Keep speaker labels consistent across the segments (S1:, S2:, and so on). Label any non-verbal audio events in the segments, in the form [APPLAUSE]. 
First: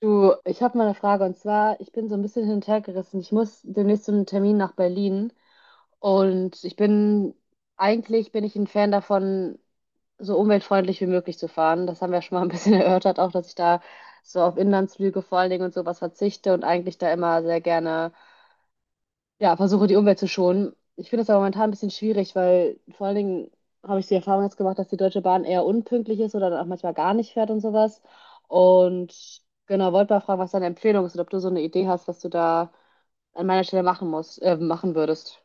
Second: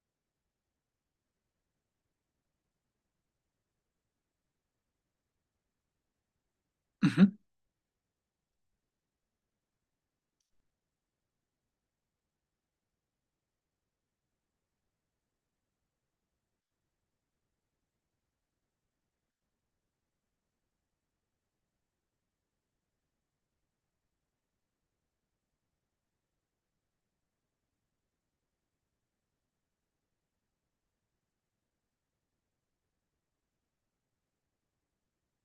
S1: Du, ich habe mal eine Frage und zwar, ich bin so ein bisschen hin und her gerissen. Ich muss demnächst zu einem Termin nach Berlin und ich bin,
S2: Mhm.
S1: eigentlich bin ich ein Fan davon, so umweltfreundlich wie möglich zu fahren. Das haben wir schon mal ein bisschen [LAUGHS] erörtert, auch dass ich da so auf Inlandsflüge vor allen Dingen und sowas verzichte und eigentlich da immer sehr gerne ja, versuche die Umwelt zu schonen. Ich finde das aber momentan ein bisschen schwierig, weil vor allen Dingen habe ich die Erfahrung jetzt gemacht, dass die Deutsche Bahn eher unpünktlich ist oder dann auch manchmal gar nicht fährt und sowas. Und genau, wollte mal fragen, was deine Empfehlung ist und ob du so eine Idee hast, was du da an meiner Stelle machen würdest.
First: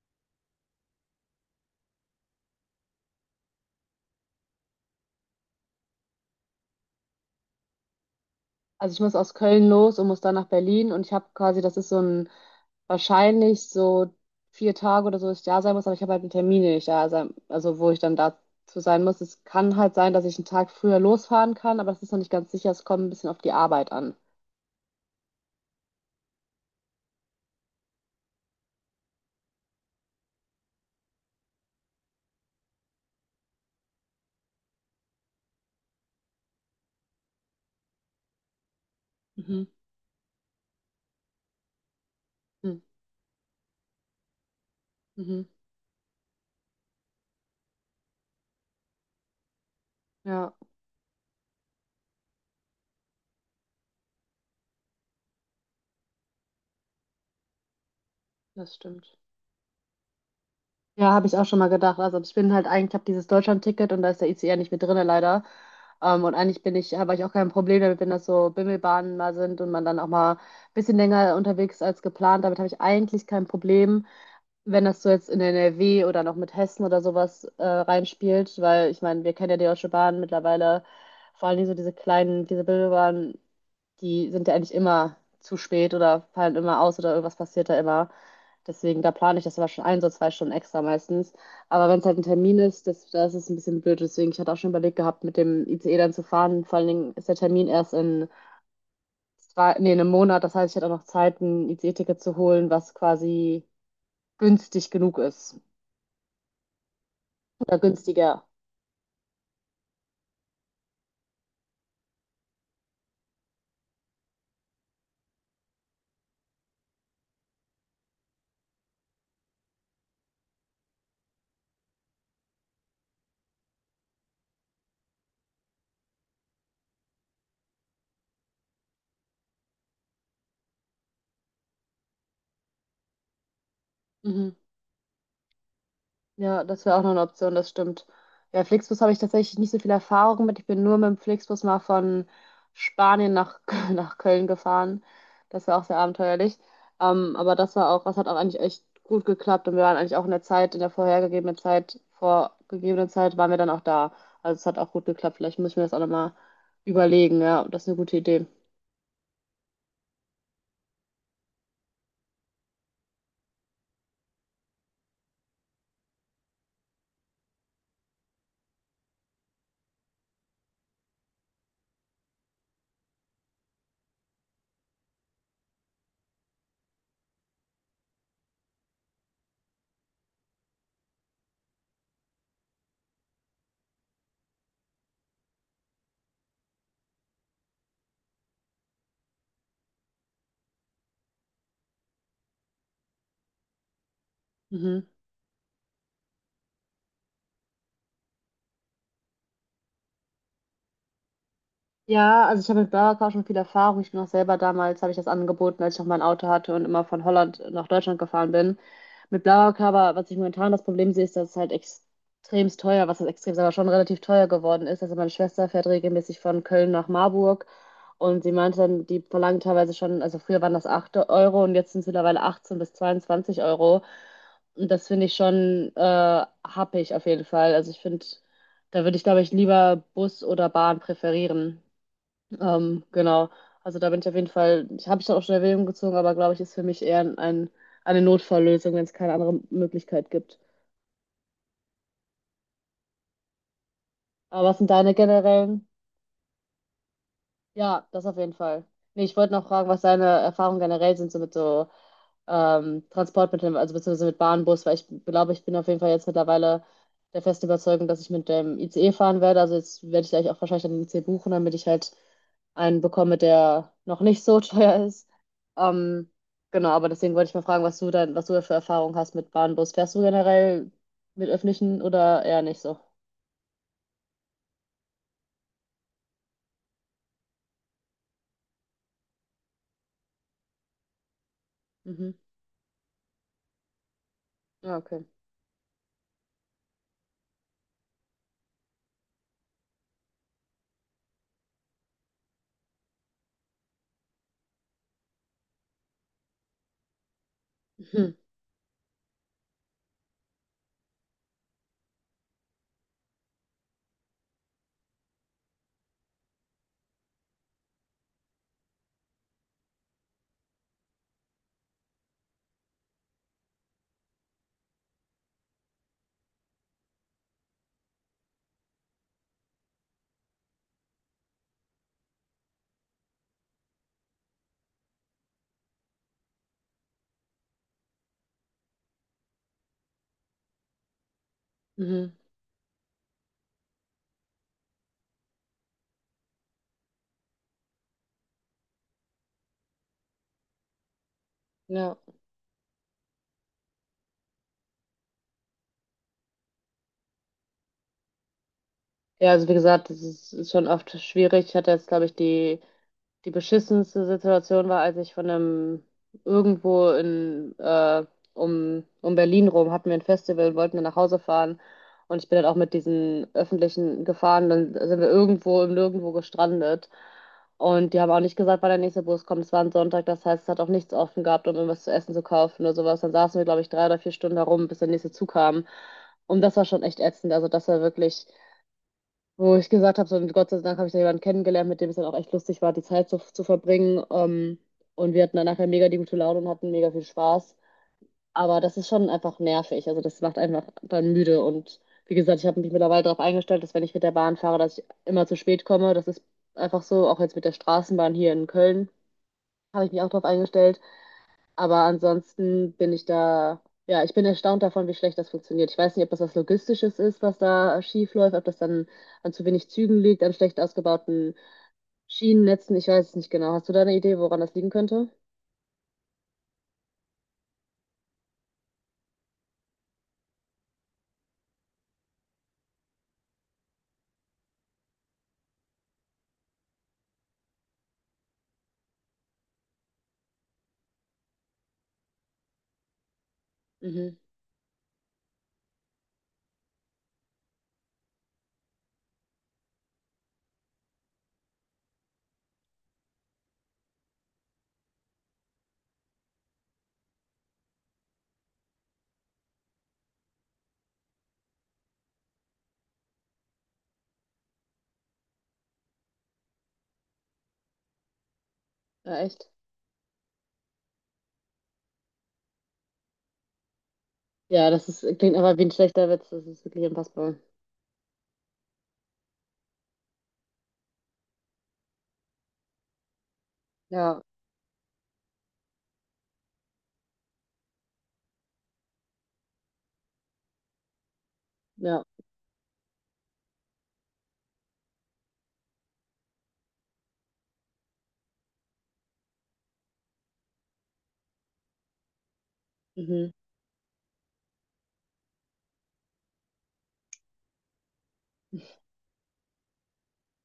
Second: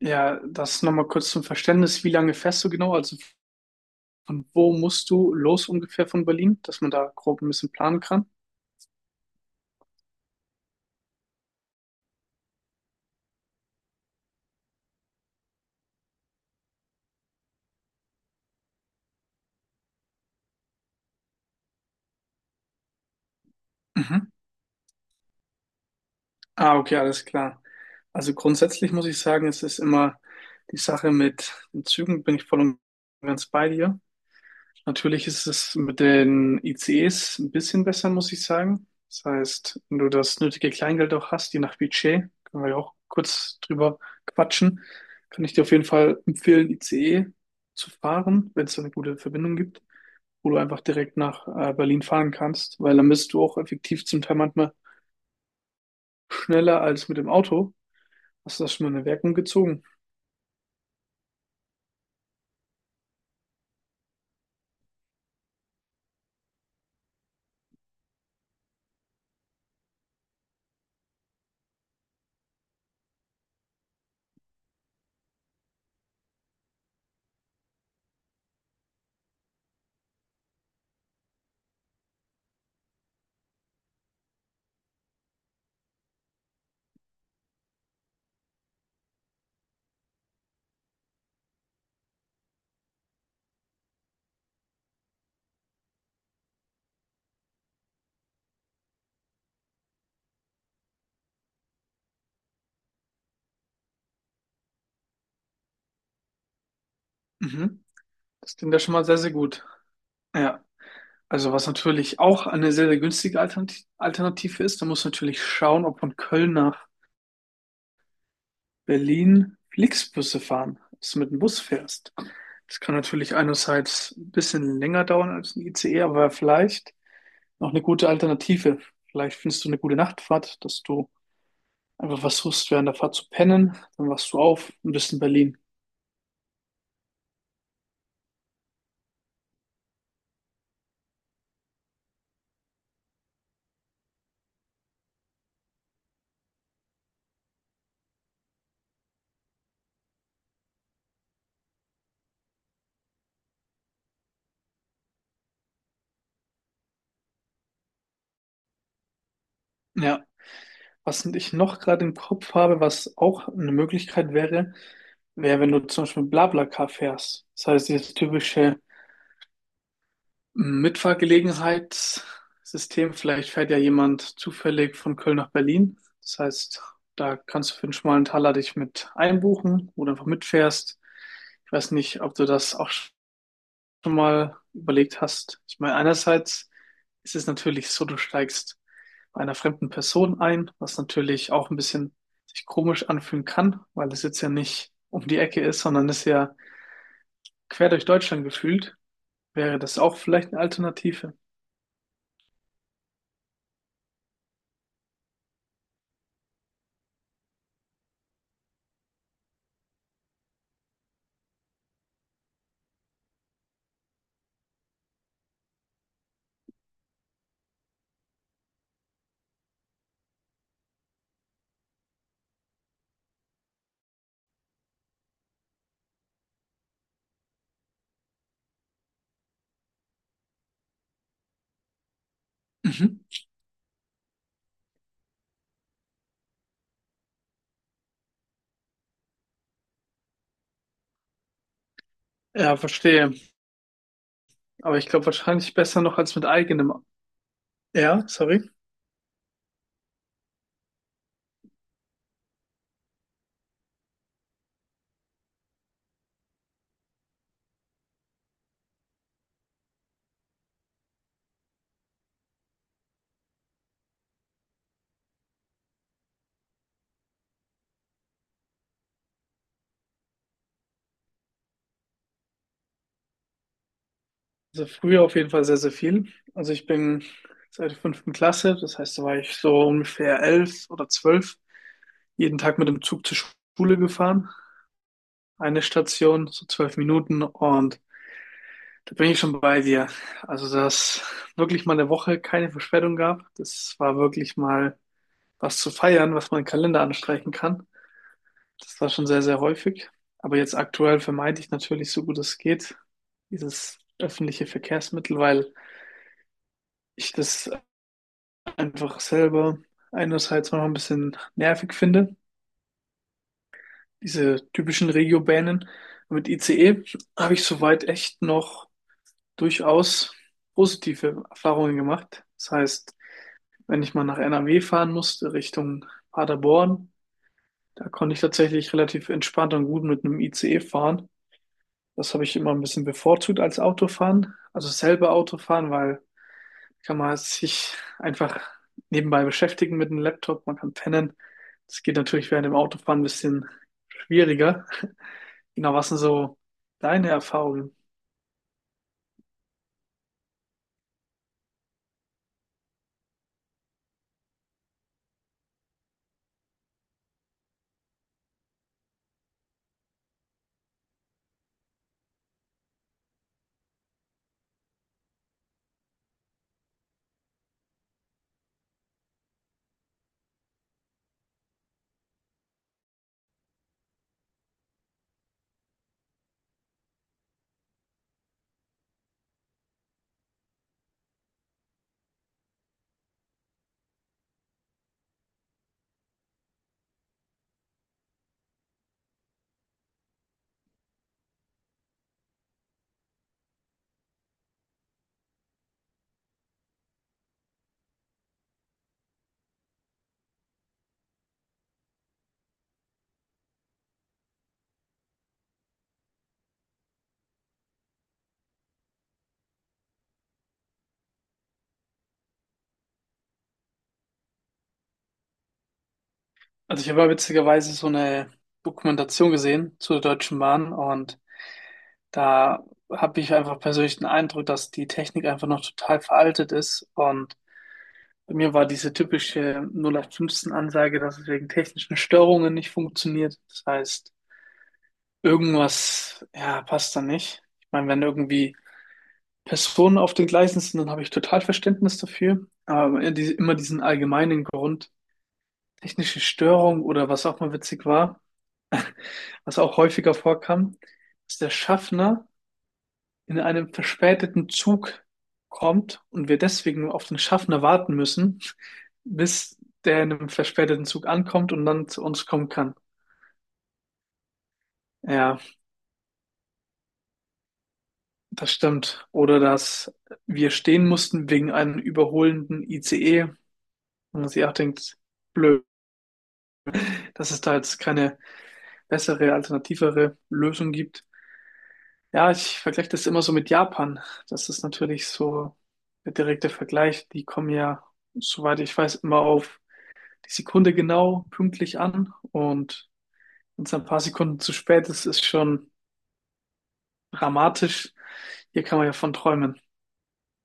S2: Ja, das nochmal kurz zum Verständnis. Wie lange fährst du genau? Also von wo musst du los ungefähr von Berlin, dass man da grob ein bisschen planen kann?
S1: Also ich muss aus Köln los und muss dann nach Berlin und ich habe quasi, das ist so ein, wahrscheinlich so 4 Tage oder so, dass ich da sein muss, aber ich habe halt einen Termin, den ich da sein, also wo ich dann dazu sein muss. Es kann halt sein, dass ich einen Tag früher losfahren kann, aber das ist noch nicht ganz sicher. Es kommt ein bisschen auf die Arbeit an.
S2: Mhm. Ah, okay, alles klar. Also grundsätzlich muss ich sagen, es ist immer die Sache mit den Zügen, bin ich voll und ganz bei dir. Natürlich ist es mit den ICEs ein bisschen besser, muss ich sagen. Das
S1: Mhm.
S2: heißt, wenn du das nötige Kleingeld auch hast, je nach Budget, können wir ja
S1: Mhm.
S2: auch kurz drüber quatschen,
S1: Mhm.
S2: kann ich dir auf jeden Fall empfehlen, ICE zu fahren, wenn es da eine gute Verbindung gibt, wo
S1: Ja,
S2: du einfach direkt nach Berlin fahren kannst, weil dann bist du auch effektiv zum Teil manchmal schneller als mit dem Auto. Hast du das
S1: das
S2: schon mal in
S1: stimmt.
S2: Erwägung gezogen?
S1: Ja, habe ich auch schon mal gedacht. Also ich bin halt eigentlich, habe dieses Deutschland-Ticket und da ist der ICE nicht mit drinne leider. Und eigentlich bin ich, habe ich auch kein Problem damit, wenn das so Bimmelbahnen mal sind und man dann auch mal ein bisschen länger unterwegs ist als geplant. Damit habe ich eigentlich kein Problem, wenn das so jetzt in NRW oder noch mit Hessen oder sowas reinspielt, weil ich meine, wir kennen ja die Deutsche Bahn mittlerweile, vor allem so diese kleinen, diese Bimmelbahnen, die sind ja eigentlich immer zu spät oder fallen immer aus oder irgendwas passiert da immer. Deswegen, da plane ich das aber schon ein, so 2 Stunden extra meistens. Aber wenn es halt ein Termin ist, das ist ein bisschen blöd. Deswegen, ich hatte auch schon überlegt gehabt, mit dem ICE dann zu fahren. Vor allen Dingen ist der Termin erst in, drei, nee, in einem Monat. Das heißt, ich hätte auch noch Zeit, ein ICE-Ticket zu holen, was quasi günstig genug ist. Oder
S2: Mhm.
S1: günstiger.
S2: Das klingt ja schon mal sehr, sehr gut. Ja, also was natürlich auch eine sehr, sehr günstige Alternative ist, da muss natürlich schauen, ob von Köln nach Berlin Flixbusse fahren, dass du mit dem Bus fährst. Das kann natürlich einerseits ein bisschen länger dauern als ein ICE, aber vielleicht noch eine gute Alternative. Vielleicht findest du eine gute Nachtfahrt, dass du einfach versuchst, während der Fahrt zu pennen, dann wachst du
S1: Mhm.
S2: auf und bist in Berlin.
S1: Ja, das wäre auch noch eine Option, das stimmt. Ja, Flixbus habe ich tatsächlich nicht so viel Erfahrung mit. Ich bin nur mit dem Flixbus mal von Spanien nach, [LAUGHS] nach Köln gefahren. Das war auch sehr abenteuerlich. Aber das war auch, das hat auch eigentlich echt gut geklappt und wir waren eigentlich auch in der Zeit, in der vorhergegebenen Zeit, vorgegebenen Zeit, waren wir dann auch da. Also es hat auch gut geklappt. Vielleicht muss ich mir das auch nochmal überlegen, ja. Das ist eine gute Idee.
S2: Ja. Was ich noch gerade im Kopf habe, was auch eine Möglichkeit wäre, wäre, wenn du zum Beispiel mit BlaBlaCar fährst. Das heißt, dieses typische Mitfahrgelegenheitssystem, vielleicht fährt ja jemand zufällig von Köln nach Berlin. Das heißt, da kannst du für einen schmalen Taler dich mit einbuchen oder einfach mitfährst. Ich weiß nicht, ob du das auch schon mal überlegt hast. Ich meine, einerseits ist es natürlich so, du steigst bei einer fremden Person ein, was natürlich auch ein bisschen sich komisch anfühlen kann, weil es jetzt ja nicht
S1: Mhm.
S2: um die Ecke ist, sondern es ist ja quer durch Deutschland gefühlt. Wäre das auch vielleicht eine Alternative?
S1: Ja, also ich habe mit Burger King schon viel Erfahrung. Ich bin auch selber damals, habe ich das angeboten, als ich noch mein Auto hatte und immer von Holland nach Deutschland gefahren bin. Mit Burger King, aber was ich momentan das Problem sehe, ist, dass es halt extremst teuer, was heißt extrem, aber schon relativ teuer geworden ist. Also meine Schwester fährt regelmäßig von Köln nach Marburg und sie meinte dann, die verlangen teilweise schon, also früher waren das 8 Euro und jetzt sind es mittlerweile 18 bis 22 Euro. Und das finde ich schon happig auf jeden Fall. Also ich finde, da würde ich, glaube ich, lieber Bus oder Bahn präferieren.
S2: Mhm.
S1: Genau. Also da bin ich auf jeden Fall, ich habe ich dann auch schon in Erwägung gezogen, aber glaube ich, ist für mich eher eine Notfalllösung, wenn es keine andere Möglichkeit gibt.
S2: Ja, verstehe.
S1: Aber was sind
S2: Aber ich
S1: deine
S2: glaube wahrscheinlich
S1: generellen?
S2: besser noch als mit eigenem.
S1: Ja, das
S2: Ja,
S1: auf jeden
S2: sorry.
S1: Fall. Nee, ich wollte noch fragen, was deine Erfahrungen generell sind, so mit so Transportmitteln, also beziehungsweise mit Bahn, Bus, weil ich glaube, ich bin auf jeden Fall jetzt mittlerweile der festen Überzeugung, dass ich mit dem ICE fahren werde. Also jetzt werde ich gleich auch wahrscheinlich einen ICE buchen, damit ich halt einen bekomme, der noch nicht so [LAUGHS] teuer ist. Ähm, genau, aber deswegen wollte ich mal fragen, was du dann, was du für Erfahrungen hast mit Bahn, Bus. Fährst du generell mit öffentlichen oder eher nicht so?
S2: Also früher auf jeden Fall sehr, sehr viel. Also ich bin seit der fünften Klasse, das heißt, da war ich so ungefähr elf oder zwölf,
S1: Mhm.
S2: jeden Tag mit dem Zug zur Schule gefahren.
S1: Ja, okay.
S2: Eine Station, so zwölf Minuten, und da bin ich schon bei dir. Also, dass wirklich mal eine Woche keine Verspätung gab, das war wirklich mal was zu feiern, was man im Kalender anstreichen kann.
S1: Mhm. [LAUGHS]
S2: Das war schon sehr, sehr häufig. Aber jetzt aktuell vermeide ich natürlich so gut es geht dieses öffentliche Verkehrsmittel, weil ich das einfach selber einerseits noch ein bisschen nervig finde. Diese typischen Regiobahnen mit ICE habe ich soweit echt noch durchaus positive Erfahrungen gemacht. Das heißt, wenn ich mal nach NRW fahren musste, Richtung Paderborn, da konnte ich tatsächlich relativ entspannt und gut mit einem ICE fahren. Das
S1: Mhm.
S2: habe ich immer ein bisschen bevorzugt als Autofahren. Also selber Autofahren, weil kann man sich einfach nebenbei beschäftigen mit dem Laptop, man kann pennen. Das
S1: Ja.
S2: geht natürlich während dem Autofahren ein bisschen schwieriger. Genau, was sind so deine Erfahrungen?
S1: Ja, also wie gesagt, das ist schon oft schwierig. Ich hatte jetzt, glaube ich, die beschissenste Situation war, als ich von einem irgendwo in um Berlin rum hatten wir ein Festival und wollten dann nach Hause fahren. Und ich bin dann auch mit diesen öffentlichen gefahren. Dann sind wir irgendwo im Nirgendwo gestrandet. Und die haben auch nicht gesagt, wann der nächste Bus kommt. Es war ein Sonntag, das heißt, es hat auch nichts offen gehabt, um irgendwas zu essen zu kaufen oder sowas. Dann saßen wir, glaube ich, 3 oder 4 Stunden herum, bis der nächste Zug kam. Und das war schon echt ätzend. Also das war wirklich wo ich gesagt habe, so, und Gott sei Dank habe ich da jemanden kennengelernt, mit dem es dann auch echt lustig war, die Zeit zu verbringen. Und wir hatten dann nachher mega die gute Laune und hatten mega viel Spaß. Aber das ist schon einfach nervig. Also das macht einfach dann müde. Und wie gesagt, ich habe mich mittlerweile darauf eingestellt, dass wenn ich mit der Bahn fahre, dass ich immer zu spät komme. Das ist einfach so, auch jetzt mit der Straßenbahn hier in Köln habe ich mich auch darauf eingestellt. Aber ansonsten bin ich da, ja, ich bin erstaunt davon, wie schlecht das funktioniert. Ich weiß nicht, ob das was Logistisches ist, was da schief läuft, ob das dann an zu wenig Zügen liegt, an schlecht ausgebauten Schienennetzen. Ich weiß es nicht genau. Hast du da eine Idee, woran das liegen könnte?
S2: Also ich habe ja witzigerweise so eine Dokumentation gesehen zur Deutschen Bahn, und da habe ich einfach persönlich den Eindruck, dass die Technik einfach noch total veraltet ist. Und bei mir war diese typische 0815-Ansage, dass es wegen technischen Störungen nicht funktioniert. Das heißt,
S1: Mhm.
S2: irgendwas, ja, passt da nicht. Ich meine, wenn irgendwie Personen auf den Gleisen sind, dann habe ich total Verständnis dafür. Aber immer diesen allgemeinen Grund, technische Störung, oder was auch mal witzig war, was auch häufiger vorkam, dass der Schaffner in einem verspäteten Zug kommt und wir deswegen nur auf den Schaffner warten müssen,
S1: Ja, echt?
S2: bis der in einem verspäteten Zug ankommt und dann zu uns kommen kann.
S1: Ja, das ist, klingt
S2: Ja,
S1: aber wie ein schlechter Witz. Das ist wirklich unfassbar.
S2: das stimmt. Oder dass wir stehen mussten wegen einem überholenden ICE. Und
S1: Ja,
S2: man sich auch denkt, blöd, dass es da jetzt keine bessere, alternativere Lösung gibt.
S1: ja.
S2: Ja, ich vergleiche das immer so mit Japan. Das ist natürlich so der direkte Vergleich. Die kommen ja, soweit ich weiß, immer auf die Sekunde genau pünktlich an, und
S1: Mhm.
S2: wenn es ein paar Sekunden zu spät ist, ist schon dramatisch. Hier kann man ja von träumen.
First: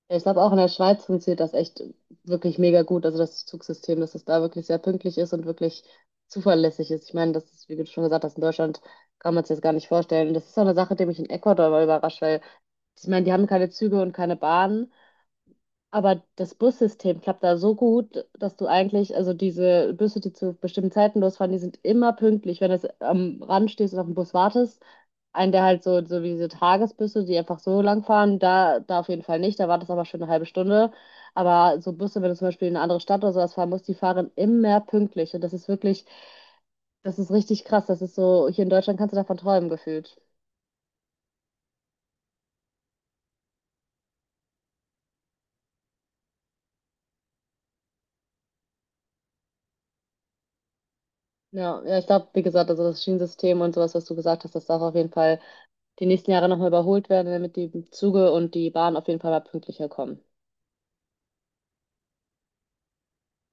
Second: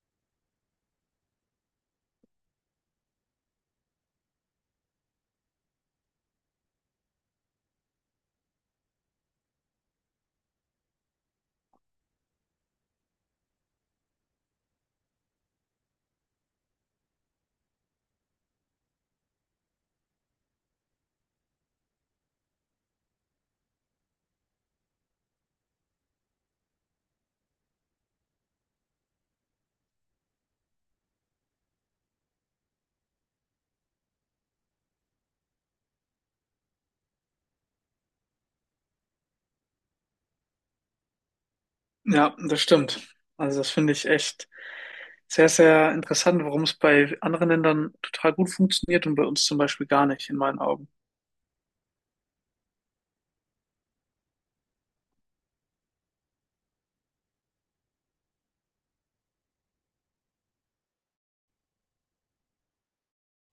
S1: Ja, ich glaube, auch in der Schweiz funktioniert das echt wirklich mega gut. Also das Zugsystem, dass es da wirklich sehr pünktlich ist und wirklich zuverlässig ist. Ich meine, das ist, wie du schon gesagt hast, in Deutschland kann man es jetzt gar nicht vorstellen. Und das ist auch eine Sache, die mich in Ecuador mal überrascht, weil ich meine, die haben keine Züge und keine Bahnen. Aber das Bussystem klappt da so gut, dass du eigentlich, also diese Busse, die zu bestimmten Zeiten losfahren, die sind immer pünktlich, wenn du am Rand stehst und auf den Bus wartest. Einen, der halt so, so wie diese Tagesbusse, die einfach so lang fahren, da auf jeden Fall nicht, da wartest du aber schon eine halbe Stunde. Aber so Busse, wenn du zum Beispiel in eine andere Stadt oder sowas fahren musst, die fahren immer pünktlich. Und das ist wirklich, das ist richtig krass. Das ist so, hier in Deutschland kannst du davon träumen gefühlt.
S2: Ja, das stimmt. Also das finde ich echt sehr, sehr interessant, warum es bei anderen Ländern total gut funktioniert und bei uns zum Beispiel gar nicht, in meinen Augen.
S1: Ja, ja, ich glaube, wie gesagt, also das Schienensystem und sowas, was du gesagt hast, das darf auf jeden Fall die nächsten Jahre nochmal überholt werden, damit die Züge und die Bahn auf jeden Fall mal pünktlicher kommen.